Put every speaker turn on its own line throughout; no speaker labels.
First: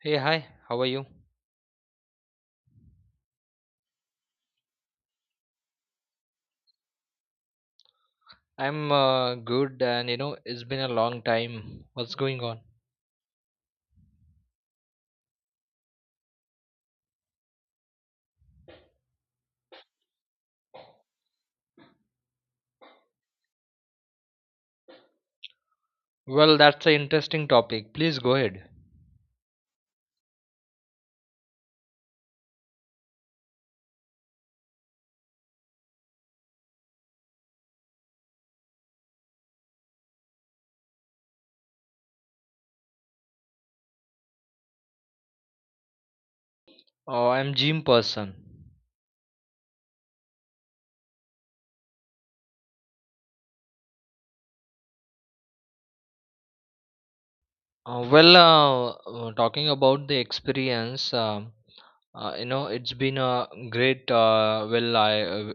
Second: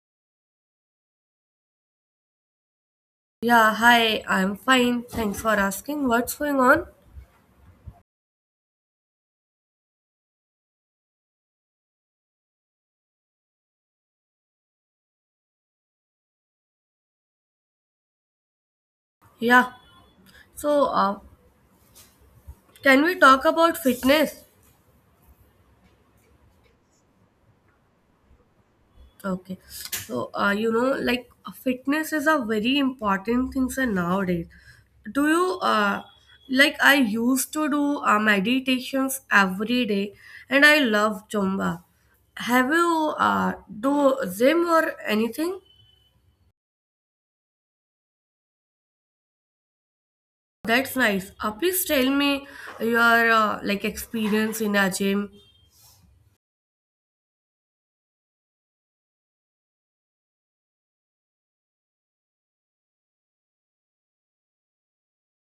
Hey, hi, how are you?
Yeah, hi, I'm fine. Thanks for asking. What's going on?
I'm good, and it's been a long time. What's going on?
Yeah, so can we talk about fitness?
Well, that's an interesting topic. Please go ahead.
Okay, so like fitness is a very important thing, sir, nowadays. Do you Like I used to do meditations every day, and I love Zumba. Have you Do gym or anything?
I'm gym person.
That's nice. Please tell me your like experience in a gym.
Well, talking about the experience, it's been a great. Well, uh,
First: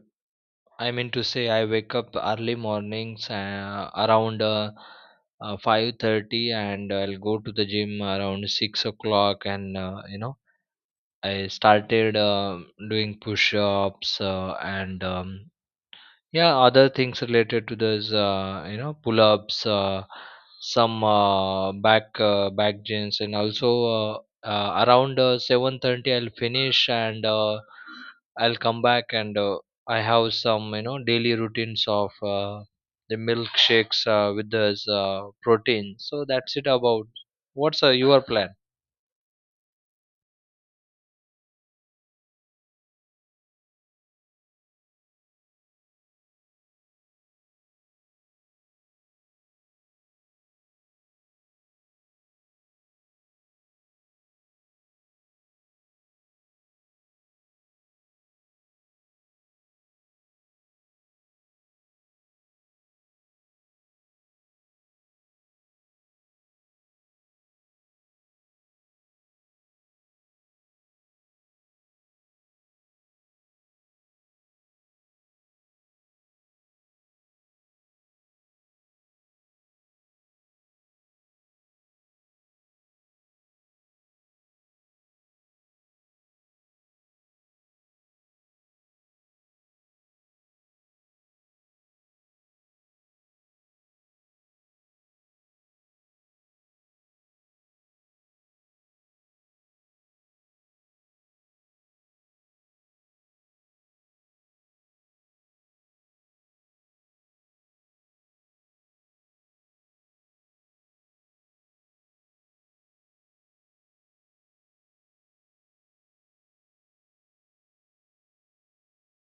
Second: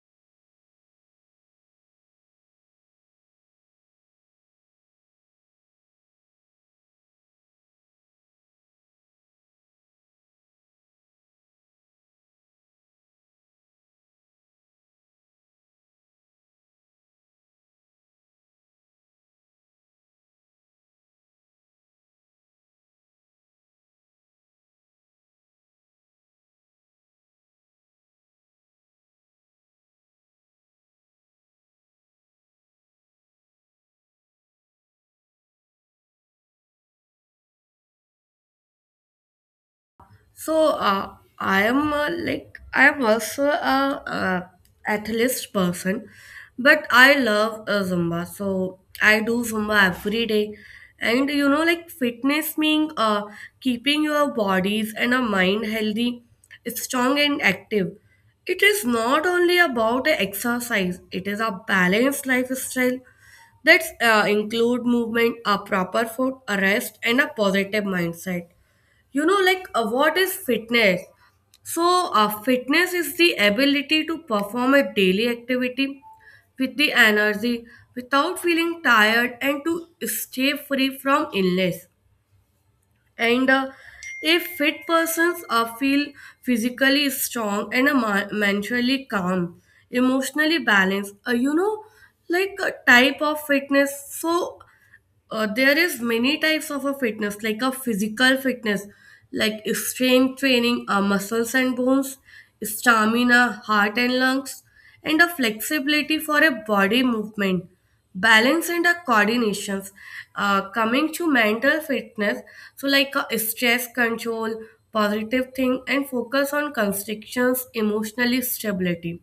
I mean to say, I wake up early mornings around 5:30, and I'll go to the gym around 6 o'clock, and I started doing push-ups and yeah, other things related to this, pull-ups, some back gins, and also uh, around 7:30 I'll finish and I'll come back and I have some daily routines of the milkshakes with this protein. So that's it about what's your plan?
So I am like I am also a, athlete person, but I love Zumba. So I do Zumba every day, and you know, like fitness means keeping your bodies and a mind healthy, strong and active. It is not only about the exercise; it is a balanced lifestyle that include movement, a proper food, a rest, and a positive mindset. You know, like what is fitness? So fitness is the ability to perform a daily activity with the energy without feeling tired, and to stay free from illness. And a fit persons feel physically strong and mentally calm, emotionally balanced. You know, like a type of fitness. So there is many types of a fitness, like a physical fitness, like strength training, muscles and bones, stamina, heart and lungs, and a flexibility for a body movement, balance and a coordinations. Coming to mental fitness, so like stress control, positive thing and focus on constrictions, emotionally stability.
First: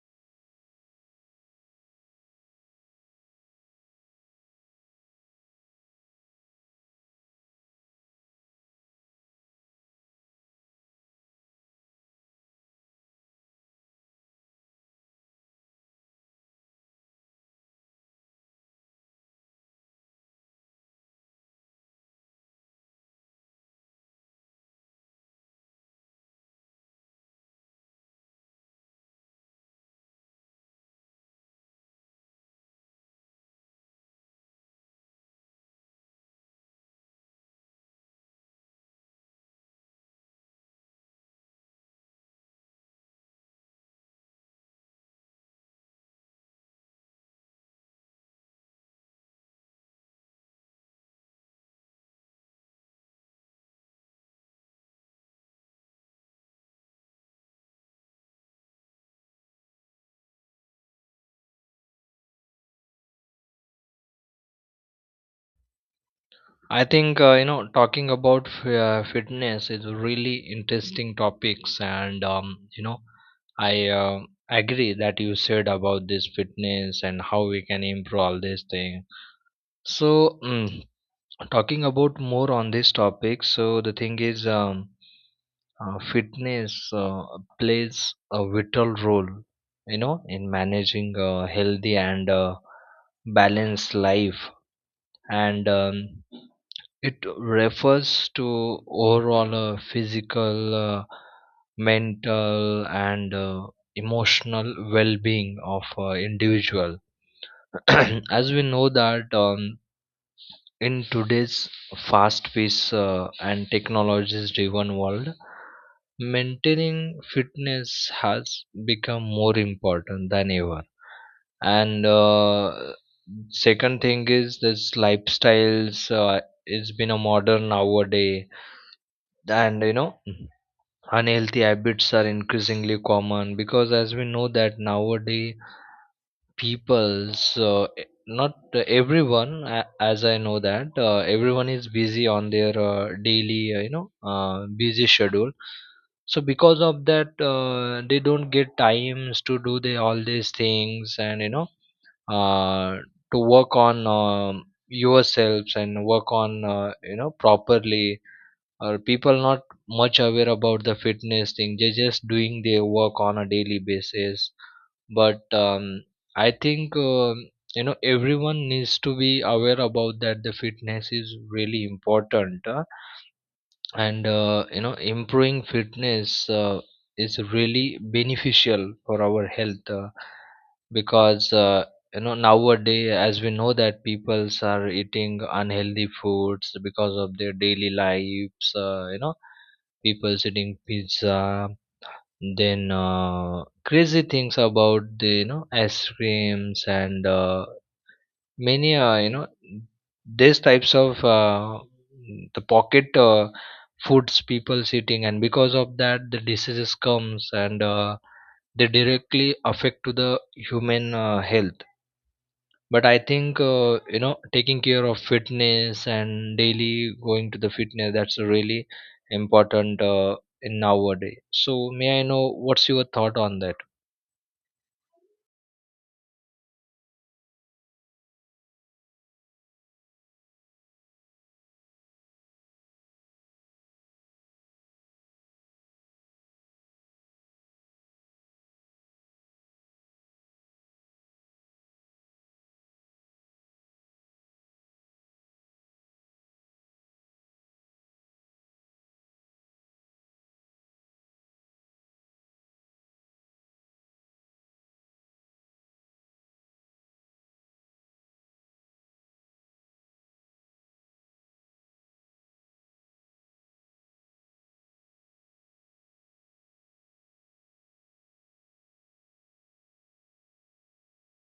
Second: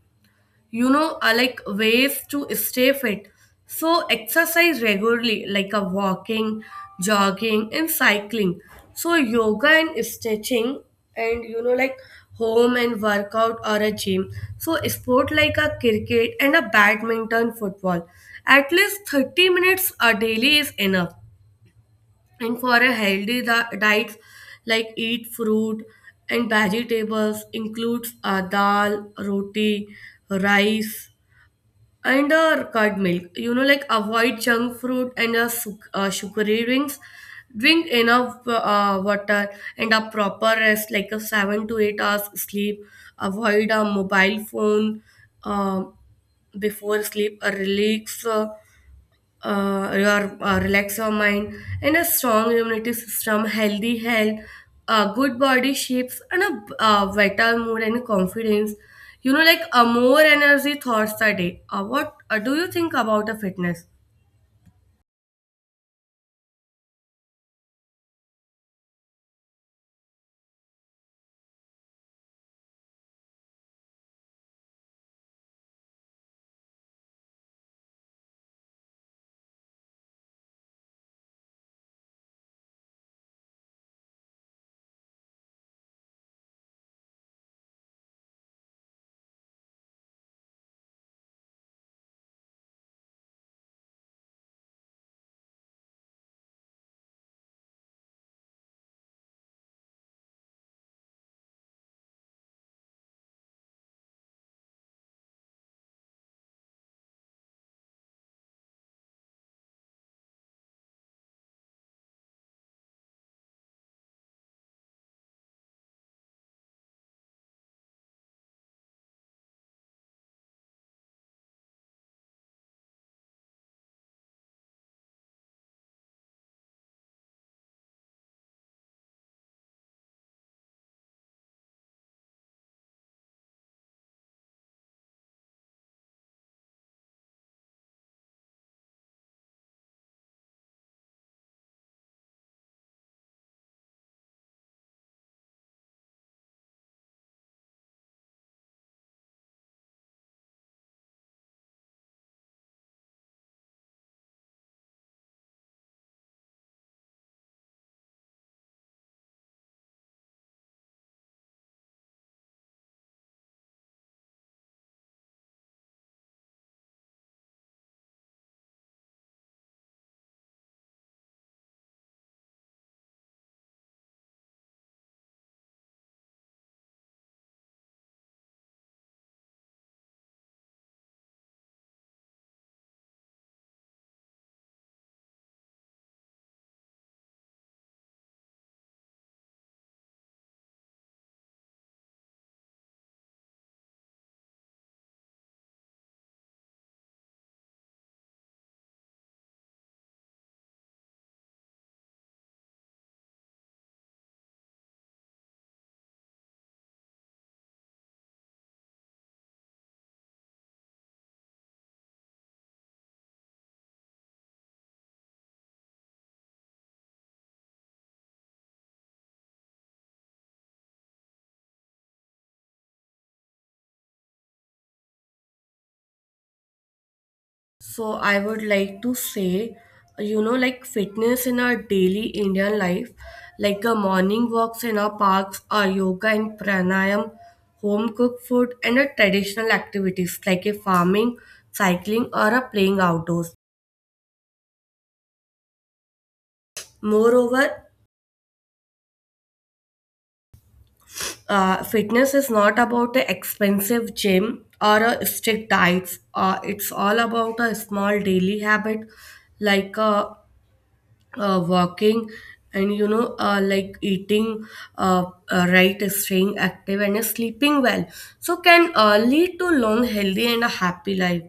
You know, like ways to stay fit. So exercise regularly like a walking, jogging and cycling, so yoga and stretching, and you know, like home and workout or a gym, so sport like a cricket and a badminton football, at least 30 minutes a daily is enough. And for a healthy diet, like eat fruit and vegetables, includes dal roti, rice and curd milk. You know, like avoid junk fruit and sugary drinks. Drink enough water and a proper rest, like a 7 to 8 hours sleep. Avoid a mobile phone uh, before sleep. Relax. Your, relax your mind and a strong immunity system, healthy health, good body shapes and a better mood and confidence. You know, like a more energy thoughts a day. What do you think about the fitness?
I think talking about fitness is a really interesting topics, and I agree that you said about this fitness and how we can improve all this thing. So talking about more on this topic, so the thing is fitness plays a vital role, in managing a healthy and balanced life and, it refers to overall physical, mental, and emotional well-being of individual. As we know that in today's fast paced and technologies driven world, maintaining fitness has become more important than ever. And second thing is this lifestyles, it's been a modern nowadays, and unhealthy habits are increasingly common, because as we know that nowadays people so not everyone. As I know that everyone is busy on their daily, uh, busy schedule. So because of that they don't get times to do all these things, and uh, to work on yourselves and work on properly, or people not much aware about the fitness thing. They just doing their work on a daily basis, but I think everyone needs to be aware about that the fitness is really important, huh? And improving fitness is really beneficial for our health, because nowadays, as we know that peoples are eating unhealthy foods because of their daily lives. People's eating pizza, then crazy things about the ice creams, and many these types of the pocket foods people eating. And because of that, the diseases comes, and they directly affect to the human health. But I think taking care of fitness and daily going to the fitness, that's really important in nowadays. So may I know what's your thought on that?
So I would like to say, you know, like fitness in our daily Indian life, like a morning walks in our parks, or yoga and pranayam, home cooked food, and a traditional activities like a farming, cycling, or a playing outdoors. Moreover, fitness is not about an expensive gym or a strict diets. It's all about a small daily habit, like walking, and you know, like eating, uh, right, staying active and sleeping well, so can lead to long healthy and a happy life.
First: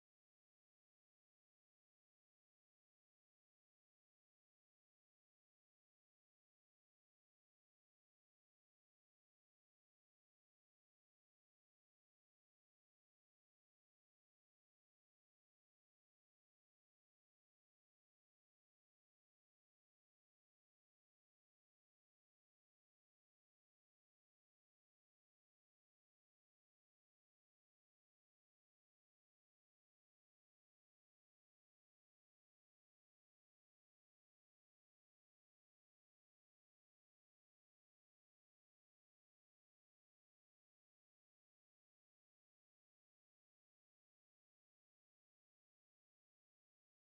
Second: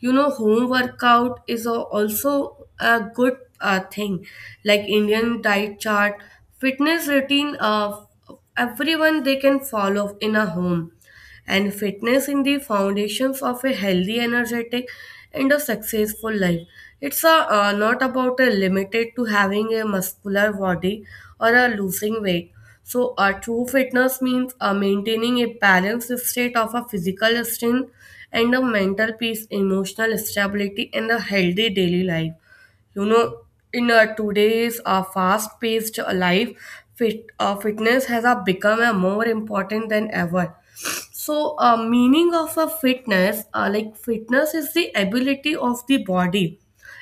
You know, home workout is also a good thing, like indian diet chart, fitness routine, everyone they can follow in a home. And fitness in the foundations of a healthy, energetic, and a successful life. It's a, not about a limited to having a muscular body or a losing weight. So, a true fitness means maintaining a balanced state of a physical strength and a mental peace, emotional stability, and a healthy daily life. You know, in today's fast paced life, fitness has become more important than ever. So meaning of a fitness, like fitness is the ability of the body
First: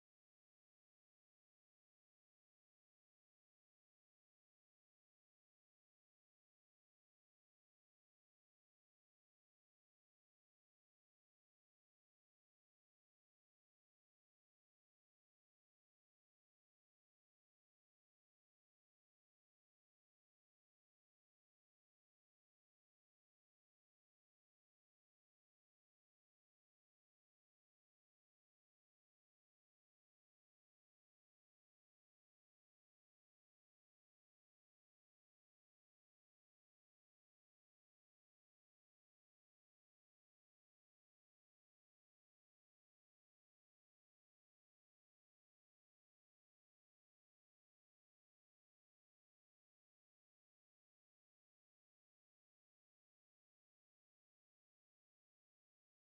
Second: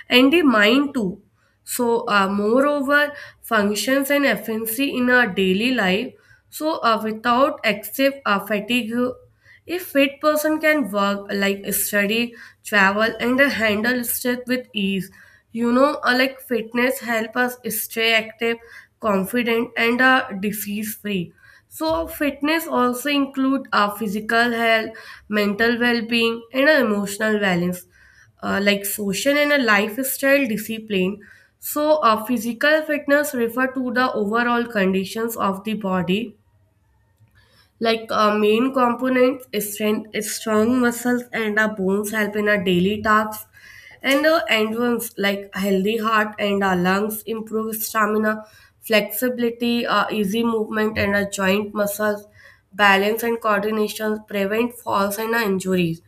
and the mind too. So, moreover, functions and efficiency in our daily life. So, without excessive fatigue, a fit person can work like study, travel, and handle stress with ease. You know, like fitness help us stay active, confident, and disease free. So, fitness also include physical health, mental well-being, and emotional balance, like social and a lifestyle discipline. So, physical fitness refer to the overall conditions of the body. Like main components, strength, strong muscles and our bones help in our daily tasks, and the end ones like healthy heart and our lungs improve stamina, flexibility, easy movement and our joint muscles, balance and coordination prevent falls and injuries.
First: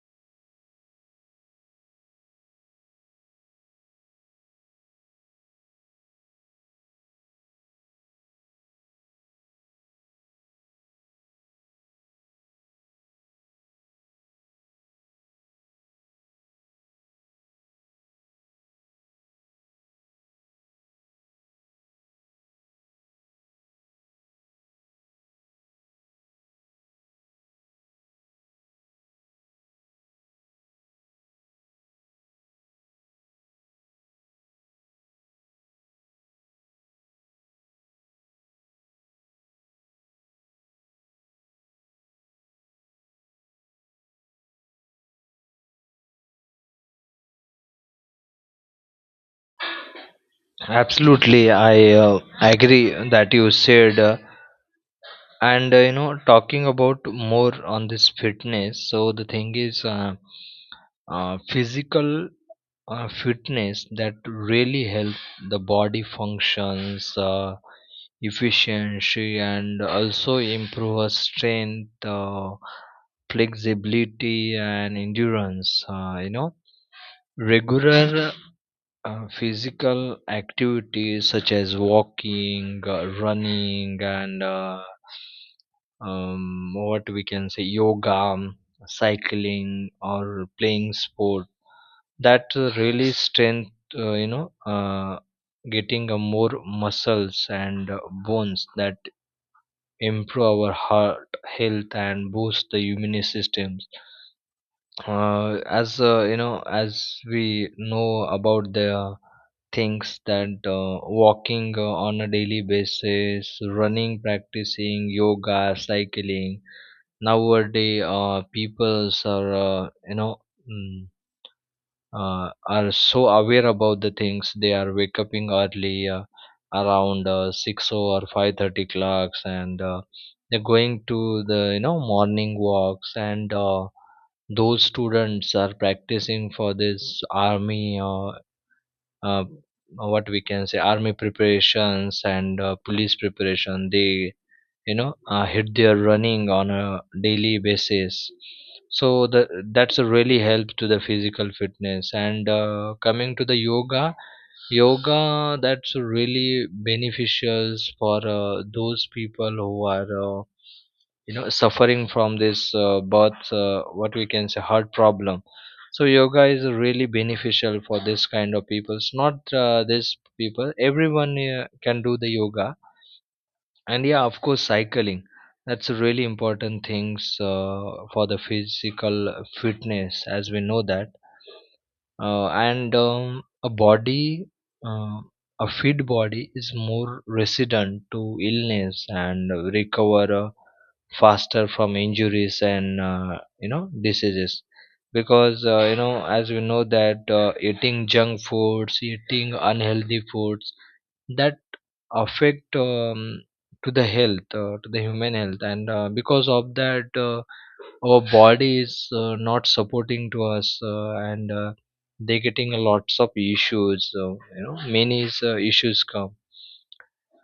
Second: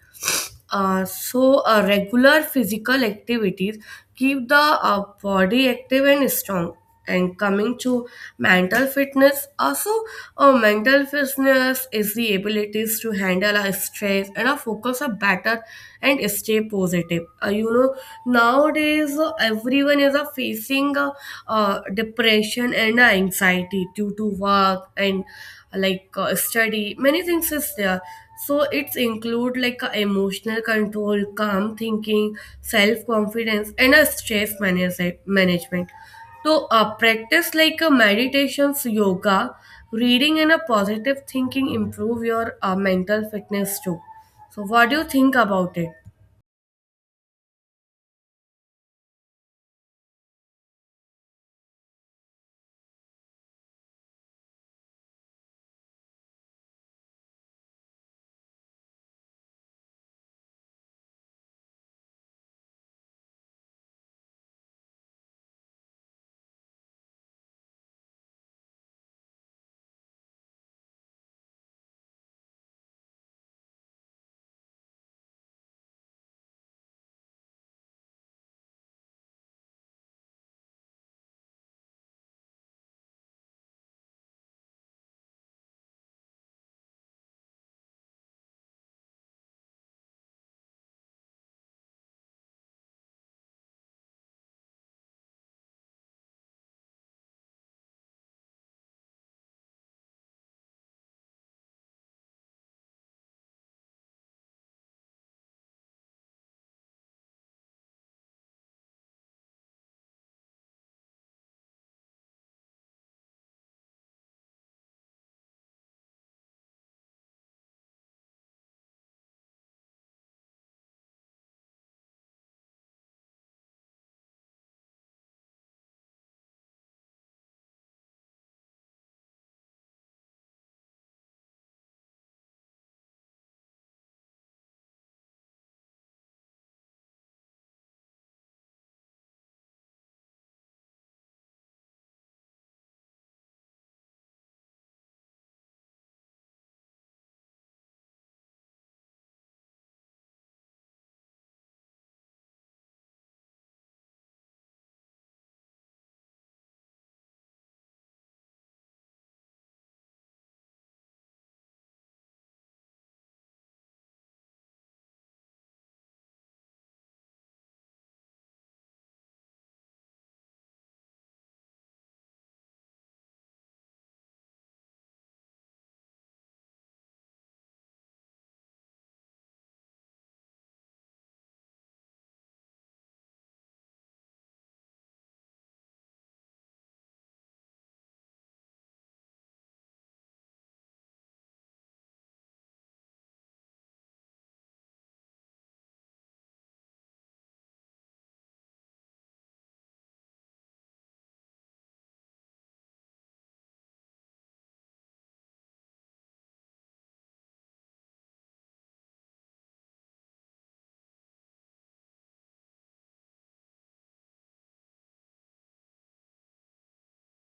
So, regular physical activities keep the body active and strong. And coming to mental fitness, also, mental fitness is the abilities to handle our stress and our focus are better and stay positive. You know, nowadays everyone is facing depression and anxiety due to work and like study. Many things is there, so it's include like a emotional control, calm thinking, self confidence, and a stress management. So practice like a meditations, yoga, reading, and a positive thinking improve your mental fitness too. So what do you think about it?
Absolutely, I agree that you said. And talking about more on this fitness, so the thing is, physical fitness that really help the body functions, efficiency, and also improve our strength, flexibility, and endurance. Regular physical activities such as walking, running, and what we can say yoga, cycling or playing sport that really strength uh, you know uh, getting a more muscles and bones, that improve our heart health and boost the immune systems. As as we know about the things, that walking on a daily basis, running, practicing yoga, cycling nowadays, peoples are, mm, are so aware about the things. They are wake up in early, around 6 or 5:30 clocks, and they're going to the morning walks, and those students are practicing for this army, uh, what we can say army preparations and police preparation. They hit their running on a daily basis. So that's a really help to the physical fitness. And coming to the yoga, that's really beneficial for those people who are suffering from this birth, what we can say heart problem. So yoga is really beneficial for this kind of people, it's not this people, everyone can do the yoga. And yeah, of course cycling, that's a really important things for the physical fitness, as we know that. And a body, uh, a fit body is more resilient to illness and recover faster from injuries and diseases. Because as we know that eating junk foods, eating unhealthy foods, that affect to the health, to the human health. And because of that our body is not supporting to us, and they getting a lots of issues, many is, issues come.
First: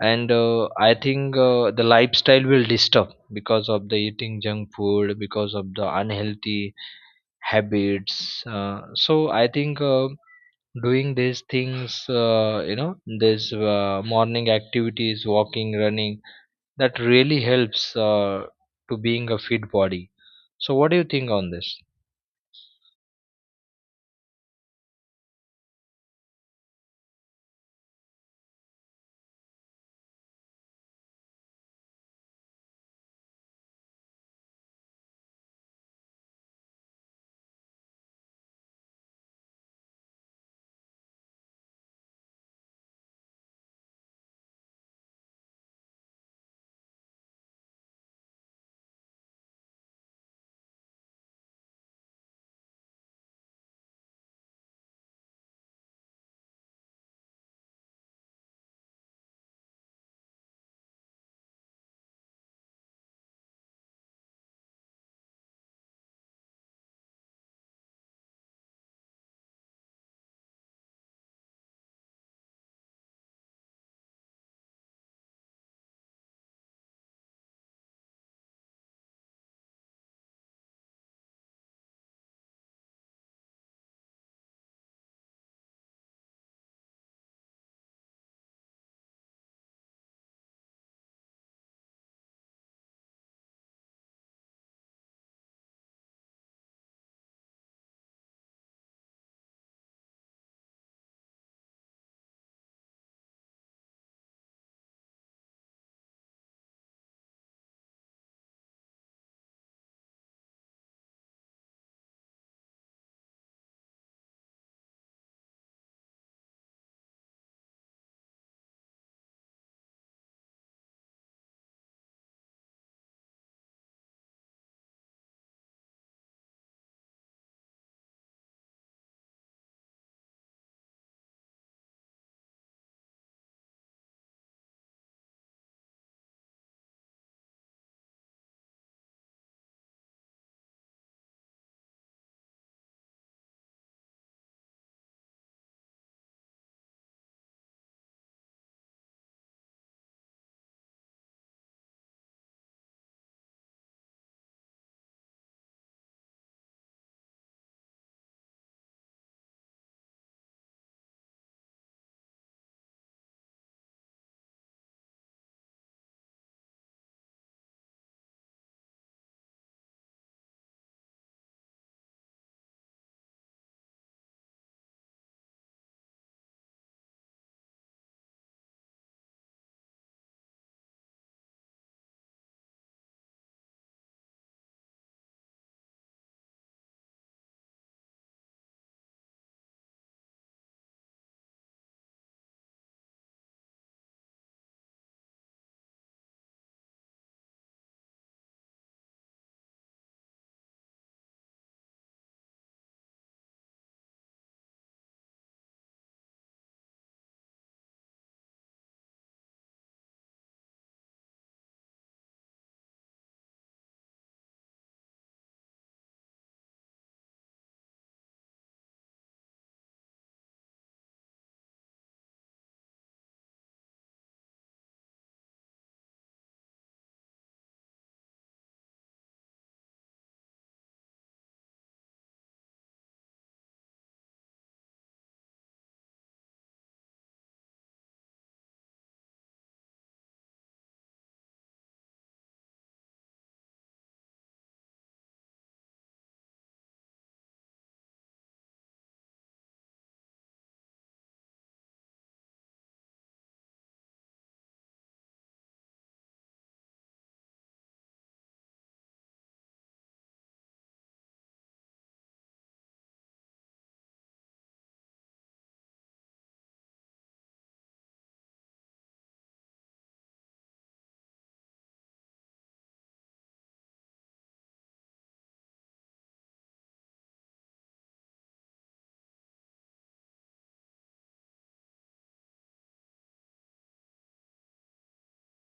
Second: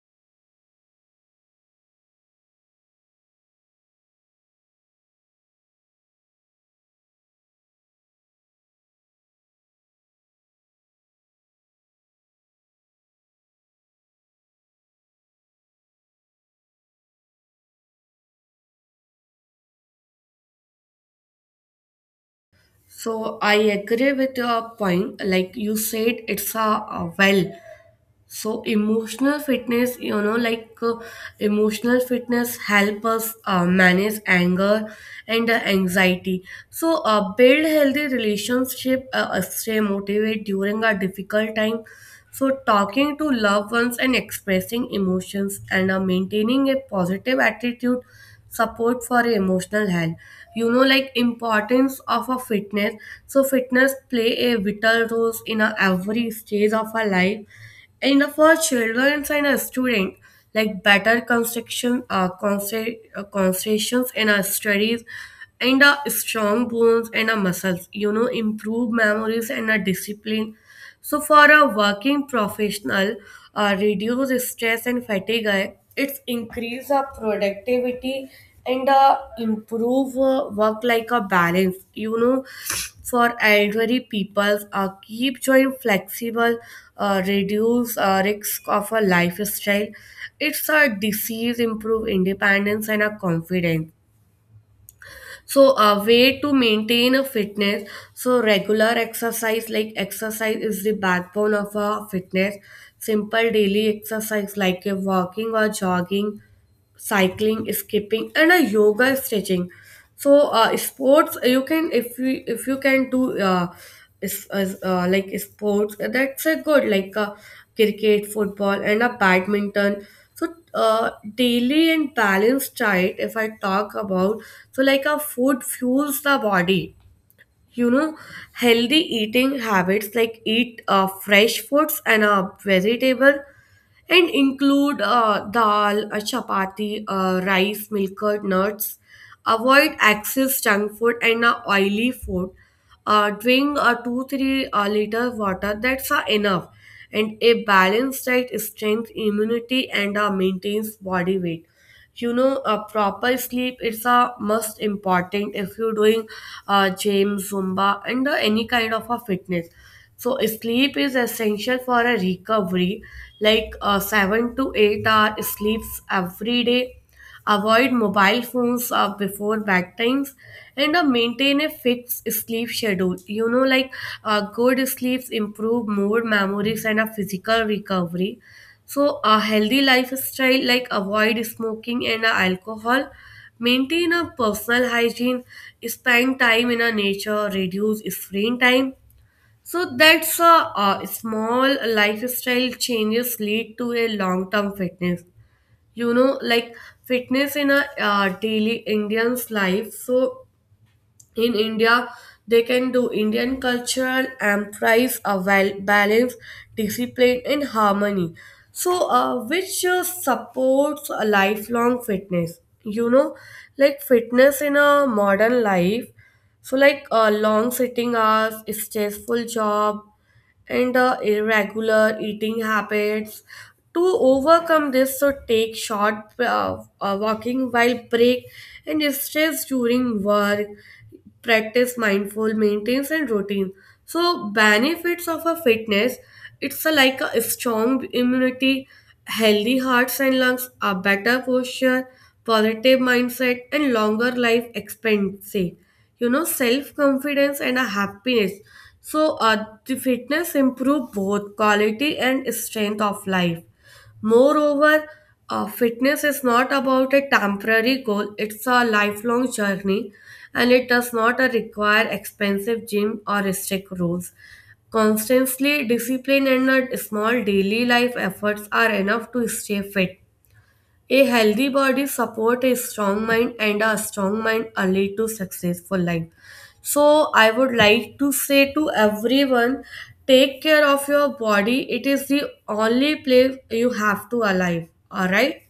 And I think the lifestyle will disturb because of the eating junk food, because of the unhealthy habits. So I think doing these things, these morning activities, walking, running, that really helps uh, to being a fit body. So what do you think on this?
So I agree with your point. Like you said, it's a well, so emotional fitness, you know, like emotional fitness help us manage anger and anxiety. So build healthy relationship, stay motivated during a difficult time. So talking to loved ones and expressing emotions and maintaining a positive attitude support for emotional health. You know, like importance of a fitness, so fitness play a vital role in every stage of our life. And for children and a student, like better construction, concentrations in our studies, and strong bones and muscles. You know, improve memories and discipline. So for a working professional, reduce stress and fatigue. It's increase our productivity and improve work like a balance. You know, for elderly people, keep joint flexible, reduce risk of a lifestyle, it's a disease improve independence and a confidence. So a way to maintain a fitness, so regular exercise, like exercise is the backbone of a fitness, simple daily exercise like a walking or jogging, cycling, skipping, and a yoga stretching. So sports, you can, if you can do like sports, that's a good, like cricket, football, and a badminton. So daily and balanced diet. If I talk about, so like a food fuels the body. You know, healthy eating habits like eat fresh foods and a vegetable and include dal, chapati, rice, milker, nuts. Avoid excess junk food and oily food. Drink 2 3 liter water, that's enough. And a balanced diet strengthens immunity and maintains body weight. You know, a proper sleep is a must important if you're doing gym, zumba and any kind of a fitness. So sleep is essential for a recovery, like 7 to 8 hour sleeps every day. Avoid mobile phones before bedtimes and maintain a fixed sleep schedule. You know, like good sleeps improve mood memories and a physical recovery. So a healthy lifestyle, like avoid smoking and alcohol, maintain a personal hygiene, spend time in a nature, reduce screen time. So that's a, small lifestyle changes lead to a long term fitness. You know, like fitness in a daily indian's life, so in India, they can do Indian cultural and thrive a well balance, discipline, and harmony. So, which supports a lifelong fitness. You know, like fitness in a modern life. So, like long sitting hours, stressful job, and irregular eating habits. To overcome this, so take short walking while break and stress during work, practice mindful maintenance and routine. So benefits of a fitness, it's a, like a strong immunity, healthy hearts and lungs, a better posture, positive mindset and longer life expectancy. You know, self confidence and a happiness. So the fitness improve both quality and strength of life. Moreover, fitness is not about a temporary goal, it's a lifelong journey, and it does not require expensive gym or strict rules. Constantly discipline and small daily life efforts are enough to stay fit. A healthy body support a strong mind and a strong mind a lead to successful life. So I would like to say to everyone, take care of your body. It is the only place you have to alive. Alright?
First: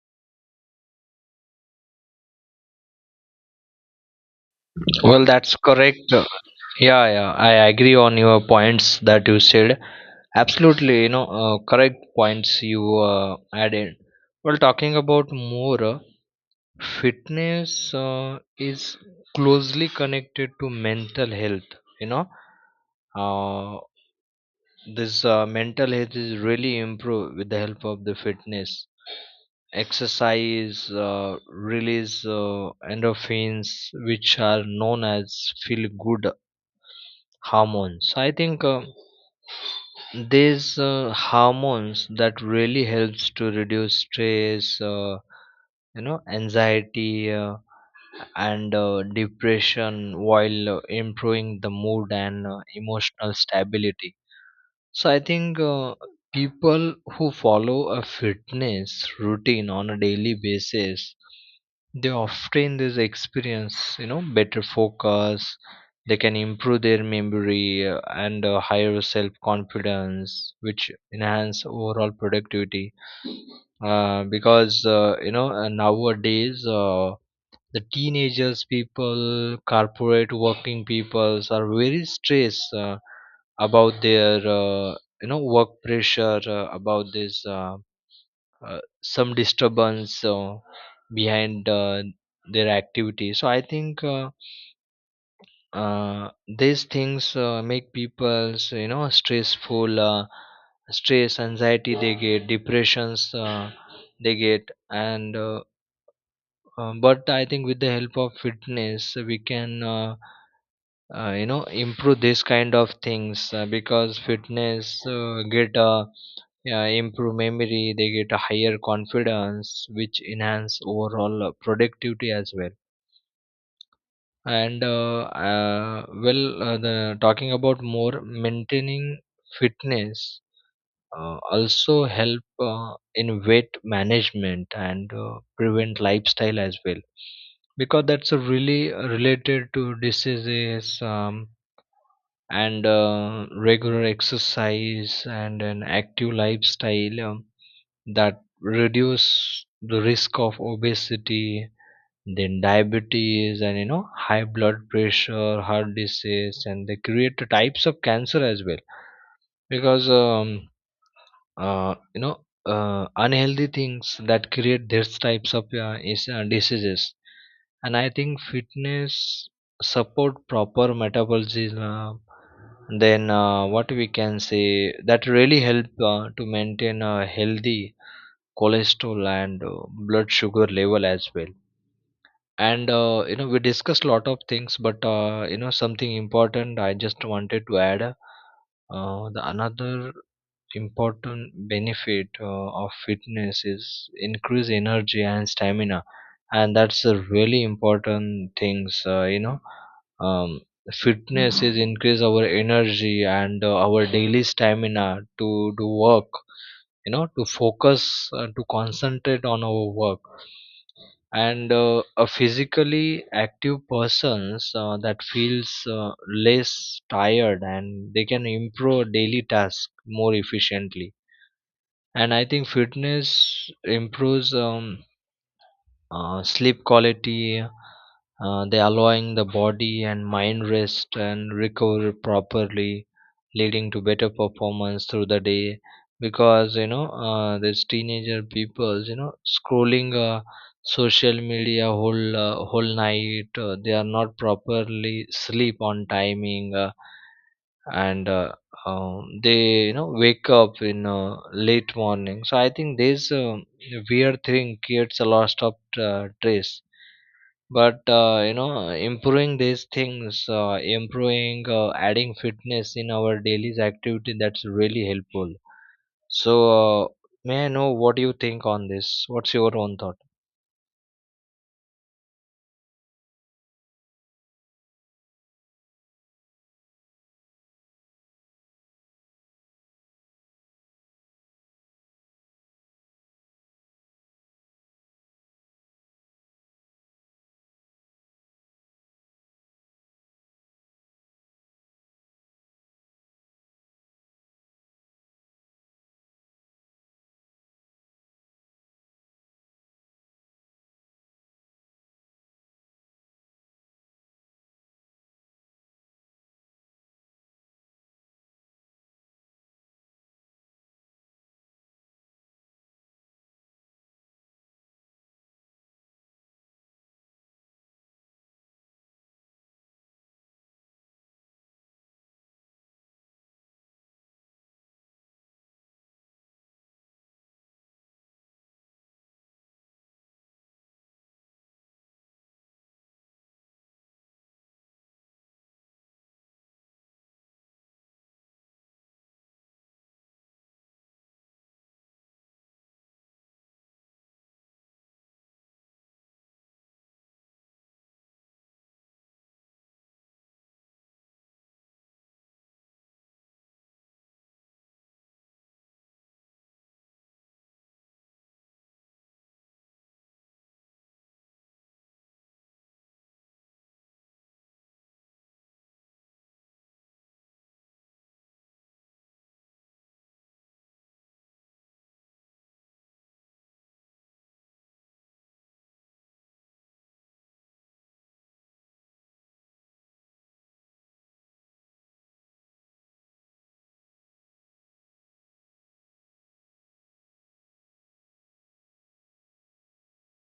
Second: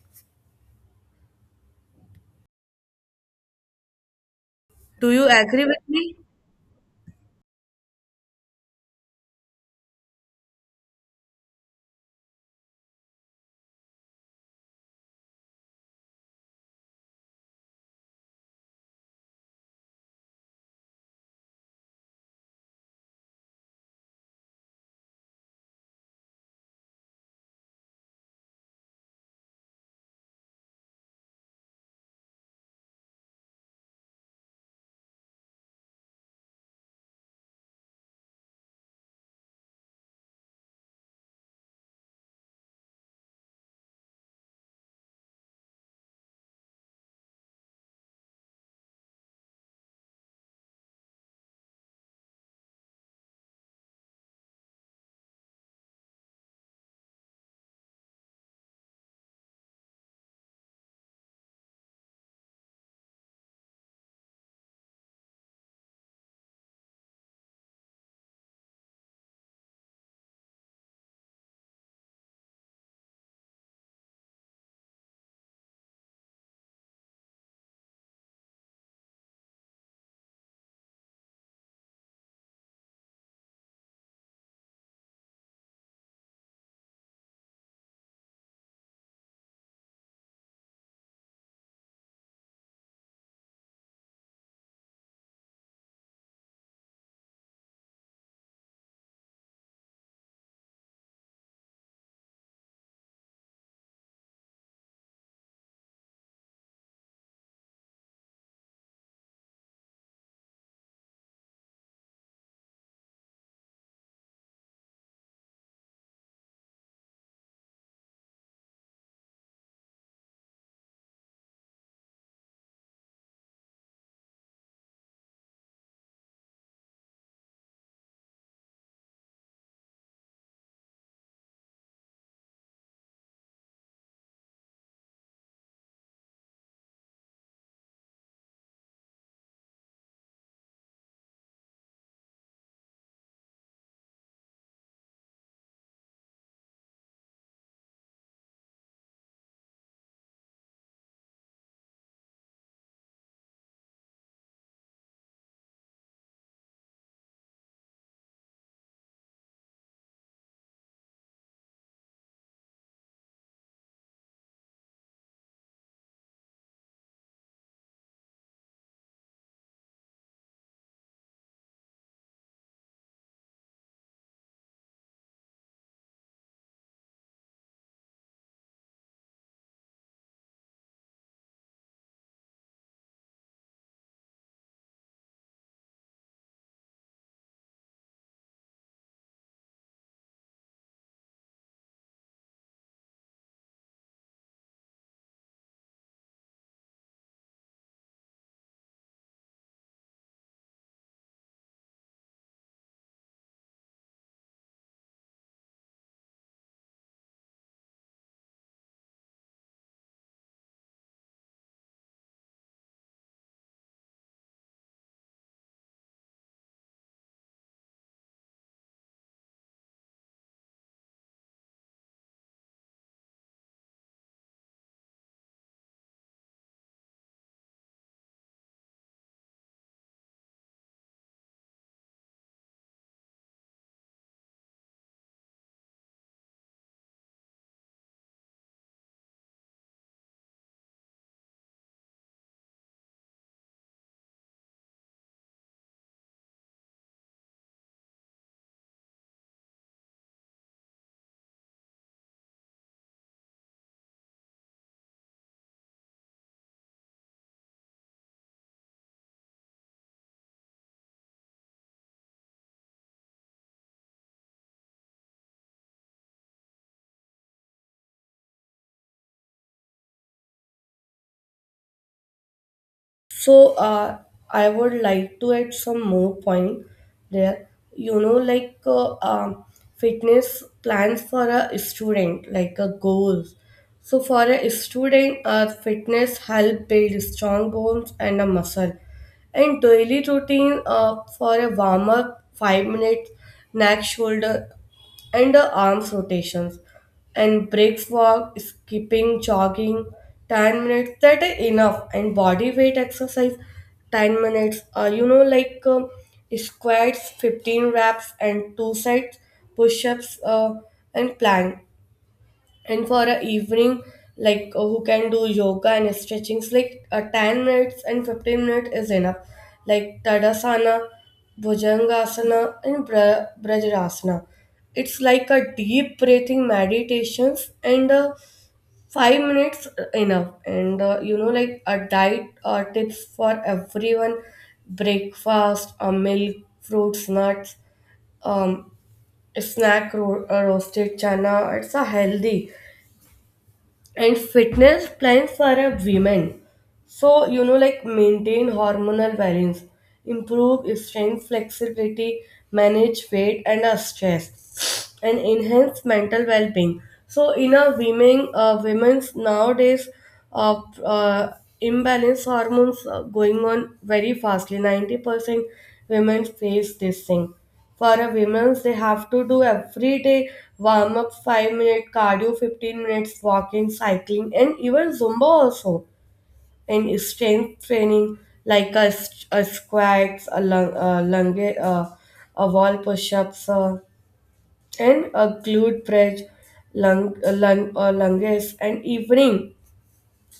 Do
Well,
you
that's
agree with
correct.
me?
Yeah, yeah, I agree on your points that you said. Absolutely, correct points you uh, added. Well, talking about more, fitness uh, is closely connected to mental health. you know uh, this mental health is really improved with the help of the fitness exercise. Release endorphins which are known as feel good hormones. I think these hormones that really helps to reduce stress, anxiety, and depression while improving the mood and emotional stability. So I think people who follow a fitness routine on a daily basis, they often this experience better focus, they can improve their memory, and higher self confidence which enhance overall productivity. Because nowadays the teenagers people, corporate working peoples are very stressed about their work pressure, about this some disturbance behind their activity. So I think uh, these things make people so, stressful, stress anxiety, they get depressions, they get. And but I think with the help of fitness we can improve this kind of things. Because fitness get improve memory, they get a higher confidence which enhance overall productivity as well. And well, the talking about more maintaining fitness also help in weight management and prevent lifestyle as well, because that's a really related to diseases. And regular exercise and an active lifestyle, that reduce the risk of obesity, then diabetes and high blood pressure, heart disease, and they create the types of cancer as well. Because uh, you know unhealthy things that create these types of diseases. And I think fitness support proper metabolism. Then what we can say, that really help to maintain a healthy cholesterol and blood sugar level as well. And we discussed a lot of things, but something important I just wanted to add. The another important benefit of fitness is increase energy and stamina, and that's a really important things. Um, Fitness is increase our energy and our daily stamina to do work, to focus, to concentrate on our work. And a physically active persons that feels less tired, and they can improve daily tasks more efficiently. And I think fitness improves sleep quality, they allowing the body and mind rest and recover properly, leading to better performance through the day. Because these teenager peoples, scrolling social media whole night, they are not properly sleep on timing. And they wake up in late morning. So I think this, weird thing creates a lot of stress. But improving these things, improving, adding fitness in our daily activity, that's really helpful. So may I know what you think on this, what's your own thought?
So I would like to add some more point there. You know, like fitness plans for a student, like a goals. So for a student, fitness help build strong bones and a muscle. And daily routine for a warm up, 5 minutes, neck, shoulder and the arms rotations and breaks walk skipping jogging 10 minutes, that is enough. And body weight exercise 10 minutes, squats 15 reps and two sets, push-ups, and plank. And for a evening, who can do yoga and stretchings 10 minutes and 15 minutes is enough, like tadasana, bhujangasana, and vajrasana. It's like a deep breathing meditations and 5 minutes enough. And like a diet or tips for everyone: breakfast, milk, fruits, nuts, um snack, roasted chana, it's a healthy. And fitness plans for a women, so you know, like maintain hormonal balance, improve strength, flexibility, manage weight and stress, and enhance mental well-being. So in a women, women's nowadays, uh, uh, imbalance hormones are going on very fastly. 90% women face this thing. For a women's, they have to do every day warm up, 5 minute cardio, 15 minutes walking, cycling, and even Zumba also. And strength training like a, a squats, a lunge, a wall push-ups, and a glute bridge, lunges, and evening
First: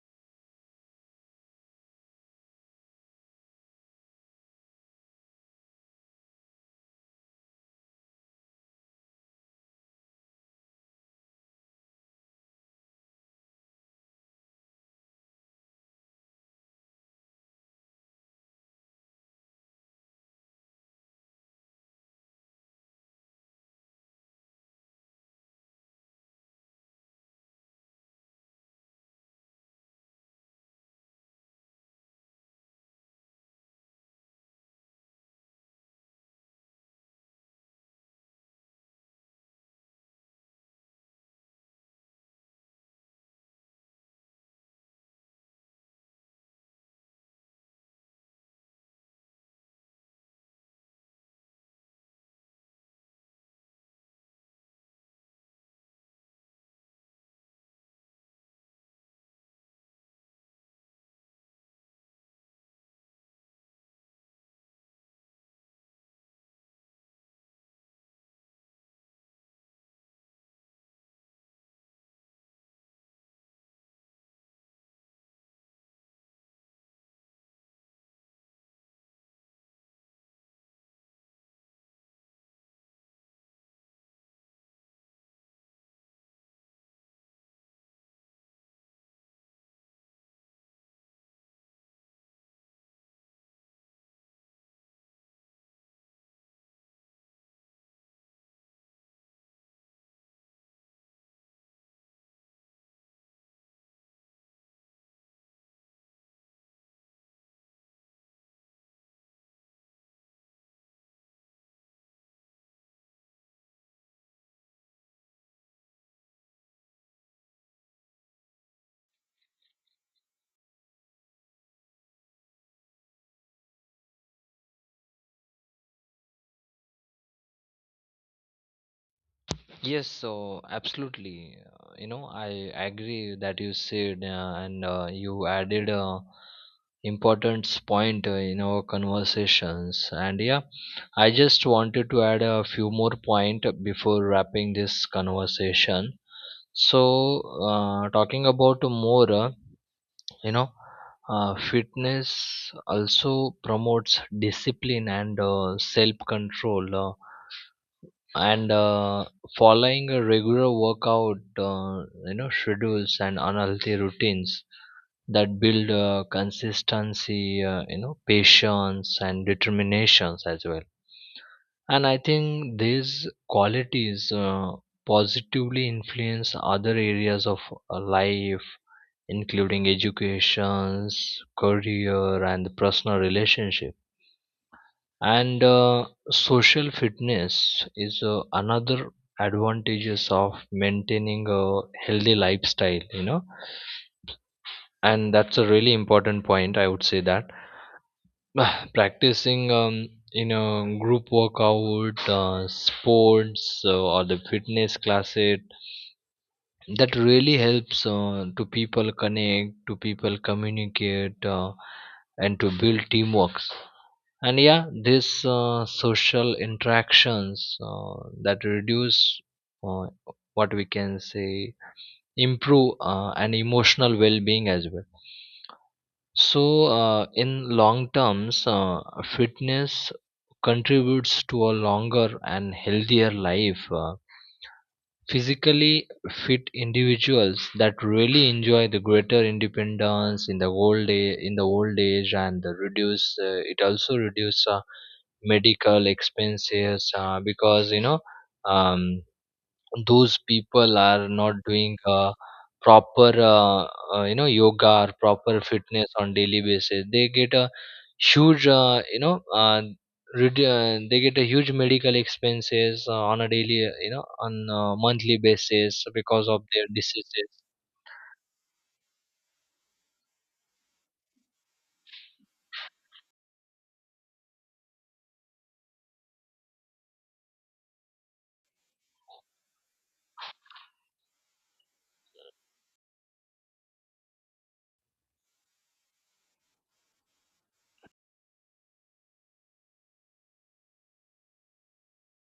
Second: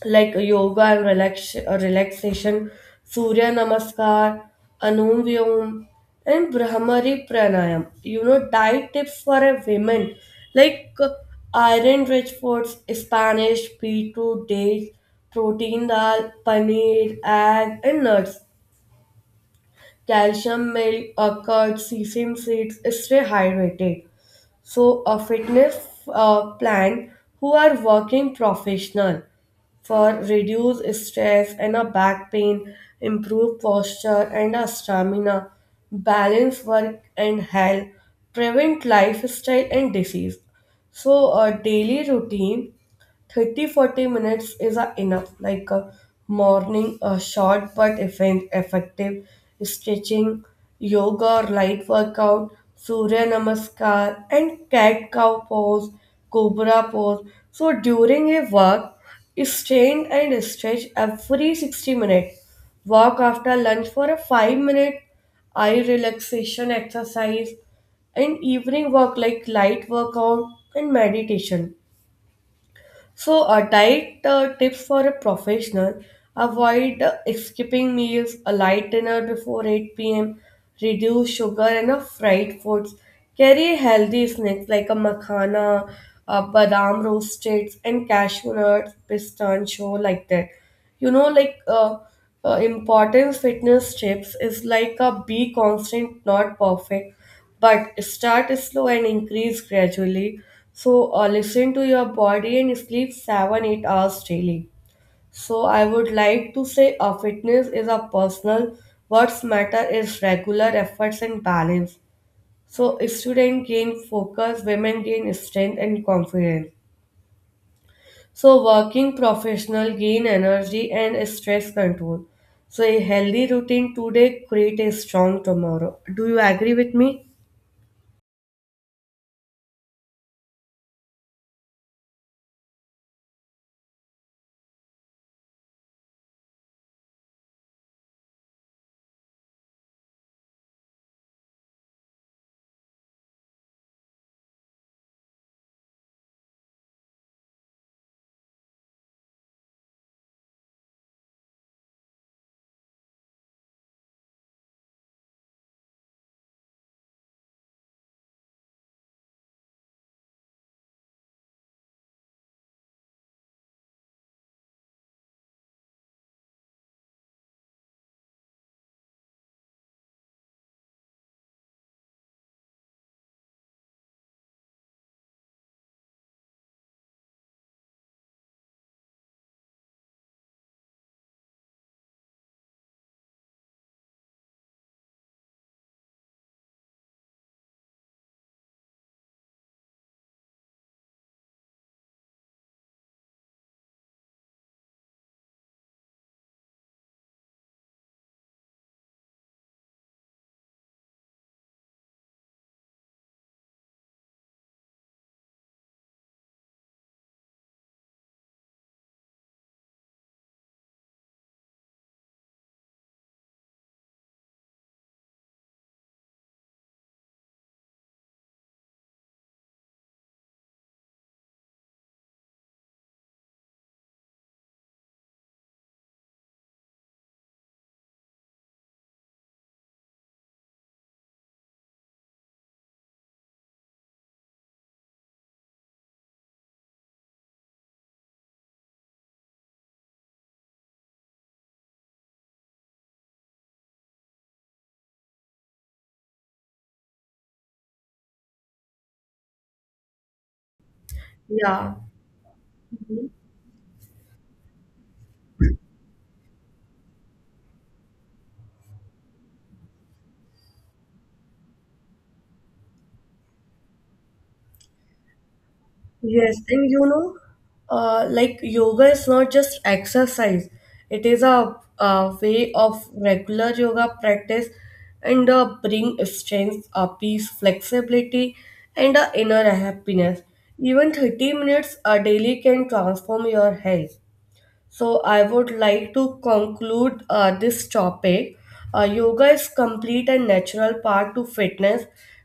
like yoga and relaxation, Surya Namaskar, Anum Vyom, and Brahmari Pranayam. You know, diet tips for a women, like uh, iron rich foods, Spanish, beetroot, dates, protein, dal, paneer, egg, and nuts. Calcium milk, curd, sesame seeds, stay hydrated. So a fitness plan, who are working professional, for reduce stress and a back pain, improve posture and a stamina, balance work and health, prevent lifestyle and disease. So a daily routine, 30 40 minutes is enough, like a morning, a short but effective stretching, yoga or light workout, Surya Namaskar, and cat cow pose, cobra pose. So during a walk, strain and stretch every 60 minutes. Walk after lunch for a 5-minute eye relaxation exercise, and evening walk like light workout and meditation. So, a diet tips for a professional: avoid skipping meals, a light dinner before 8 p.m., reduce sugar and fried foods. Carry healthy snacks like a makhana, badam roasted, and cashew nuts, pistachio, like that. You know, like uh, Important fitness tips is like a be constant, not perfect, but start slow and increase gradually. So, listen to your body and sleep 7 8 hours daily. So, I would like to say a fitness is a personal, what's matter is regular efforts and balance. So, student gain focus, women gain strength and confidence. So, working professional gain energy and stress control. So, a healthy routine today create a strong tomorrow. Do you agree with me?
Yes, so absolutely. I agree that you said, and you added a important point in our conversations. And yeah, I just wanted to add a few more point before wrapping this conversation. So, talking about more, you know, fitness also promotes discipline and self-control. And following a regular workout schedules and unhealthy routines that build consistency, patience and determinations as well. And I think these qualities positively influence other areas of life, including educations, career, and personal relationships. And social fitness is another advantages of maintaining a healthy lifestyle, and that's a really important point I would say that. Practicing group workout, sports, or the fitness classes, that really helps to people connect to people communicate, and to build teamwork. And yeah, these social interactions that reduce, uh, what we can say, improve an emotional well-being as well. So in long terms, fitness contributes to a longer and healthier life. Physically fit individuals, that really enjoy the greater independence in the old day, in the old age, and the reduce, it also reduce medical expenses, because um, those people are not
Yeah.
doing proper, yoga or proper fitness on daily basis, they get a huge, they get a huge medical expenses on a daily, on a monthly basis, because
Yes,
of their
and you know,
diseases.
like yoga is not just exercise, it is a way of regular yoga practice and bring strength, peace, flexibility, and inner happiness. Even 30 minutes a daily can transform your health. So, I would like to conclude this topic. Yoga is complete and natural part to fitness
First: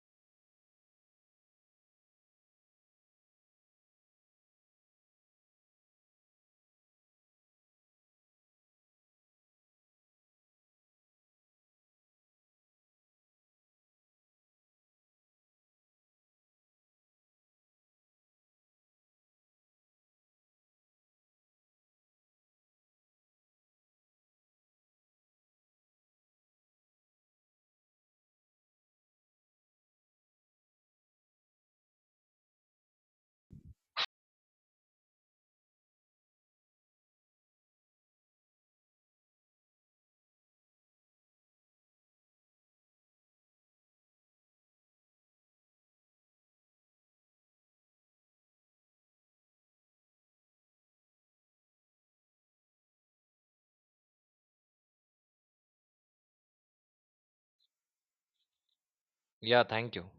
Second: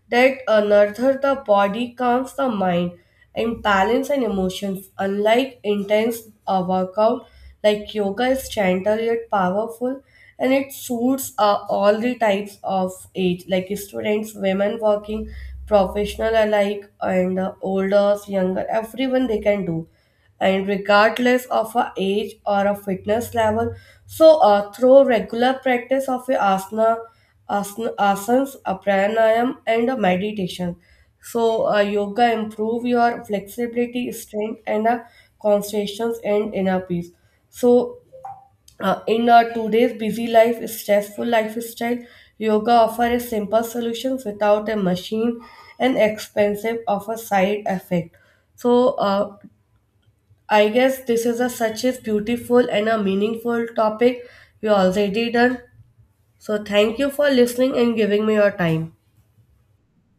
that nurtures the body, calms the mind, and balance and emotions. Unlike intense workout, like yoga is gentle yet powerful, and it suits all the types of age, like students, women working, professional alike, and older, younger, everyone they can do, and regardless of our age or our fitness level. So, through regular practice of a asana, asanas, a pranayam, and a meditation, so yoga improve your flexibility, strength, and concentration and inner peace. So, in our today's busy life, stressful lifestyle, yoga offers simple solutions without a machine and expensive of a side effect. So, I guess this is a such a beautiful and a meaningful topic we already done. So thank you for listening and giving me your time.
Yeah, thank you.